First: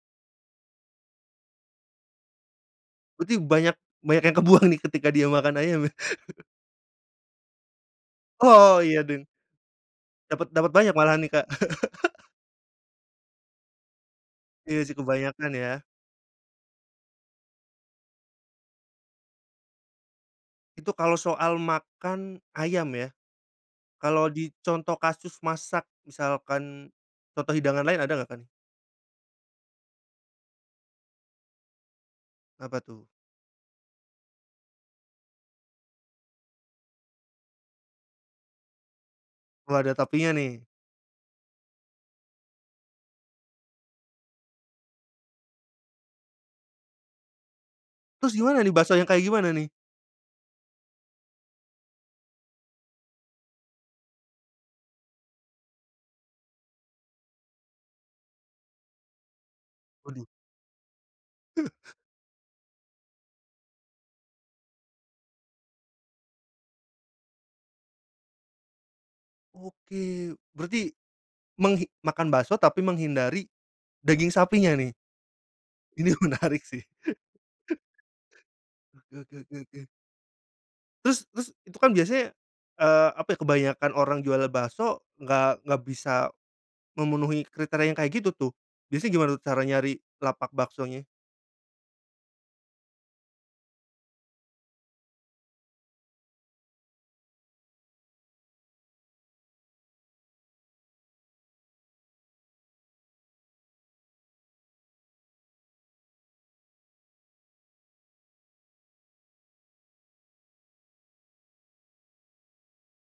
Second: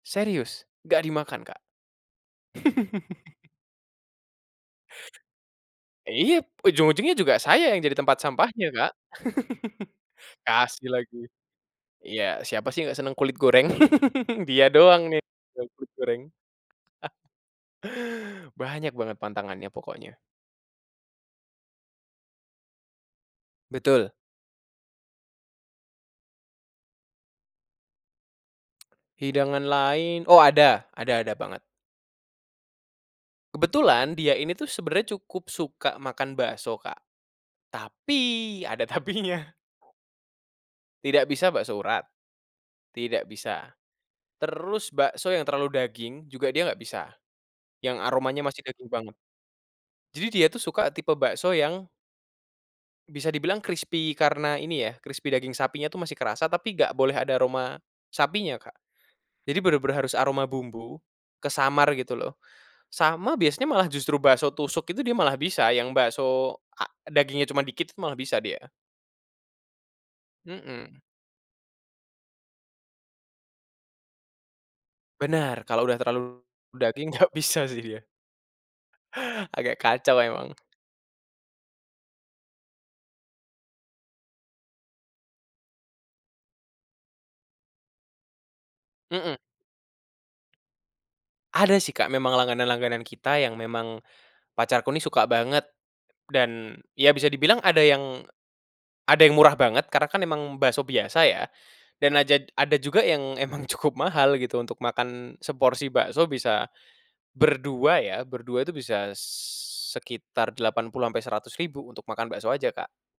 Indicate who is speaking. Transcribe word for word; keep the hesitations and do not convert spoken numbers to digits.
Speaker 1: Serius, nggak dimakan, Kak.
Speaker 2: Berarti banyak banyak yang kebuang nih ketika dia makan ayam ya?
Speaker 1: iya, ujung-ujungnya juga saya yang jadi tempat sampahnya,
Speaker 2: Oh
Speaker 1: Kak.
Speaker 2: iya dan Dapat dapat
Speaker 1: Kasih
Speaker 2: banyak malah
Speaker 1: lagi.
Speaker 2: nih, Kak?
Speaker 1: Iya, siapa sih nggak seneng kulit goreng? Dia
Speaker 2: Iya sih,
Speaker 1: doang nih gak
Speaker 2: kebanyakan
Speaker 1: suka
Speaker 2: ya.
Speaker 1: kulit goreng. Banyak banget pantangannya pokoknya.
Speaker 2: Itu kalau soal makan ayam ya?
Speaker 1: Betul.
Speaker 2: Kalau di contoh kasus masak, misalkan, contoh hidangan lain ada nggak, Kak, nih?
Speaker 1: Hidangan lain oh ada, ada ada banget.
Speaker 2: Apa tuh?
Speaker 1: Kebetulan dia ini tuh sebenernya cukup suka makan bakso, Kak. Tapi, ada tapinya.
Speaker 2: Wah, ada tapinya nih.
Speaker 1: Tidak bisa bakso urat, tidak bisa. Terus bakso yang terlalu daging, juga dia nggak bisa. Yang
Speaker 2: Terus
Speaker 1: aromanya masih
Speaker 2: gimana nih?
Speaker 1: daging
Speaker 2: Bakso yang
Speaker 1: banget.
Speaker 2: kayak gimana nih?
Speaker 1: Jadi dia tuh suka tipe bakso yang bisa dibilang krispi karena ini ya, krispi daging sapinya tuh masih kerasa tapi nggak boleh ada aroma sapinya, Kak. Jadi bener-bener harus
Speaker 2: Waduh.
Speaker 1: aroma bumbu, kesamar gitu loh. Sama biasanya malah justru bakso tusuk itu dia malah bisa yang bakso a dagingnya cuman dikit tuh malah bisa dia.
Speaker 2: Oke, berarti,
Speaker 1: Mhm.
Speaker 2: menghi makan bakso tapi menghindari daging sapinya nih?
Speaker 1: Benar, kalau udah
Speaker 2: Ini
Speaker 1: terlalu
Speaker 2: menarik sih.
Speaker 1: daging nggak bisa sih dia.
Speaker 2: Oke oke oke
Speaker 1: Agak
Speaker 2: oke.
Speaker 1: kacau emang.
Speaker 2: Terus terus, itu kan biasanya, eee, apa ya kebanyakan orang jual bakso nggak nggak bisa memenuhi kriteria yang kayak gitu, tuh. Biasanya gimana
Speaker 1: Mhm.
Speaker 2: tuh cara nyari lapak baksonya?
Speaker 1: Ada sih, Kak, memang langganan-langganan kita yang memang pacarku ini suka banget, dan, ya bisa dibilang ada yang ada yang murah banget karena kan emang bakso biasa ya, dan ajad ada juga yang emang cukup mahal gitu untuk makan seporsi bakso bisa, berdua ya, berdua itu bisa s sekitar delapan puluh sampai seratus ribu untuk makan bakso aja, Kak.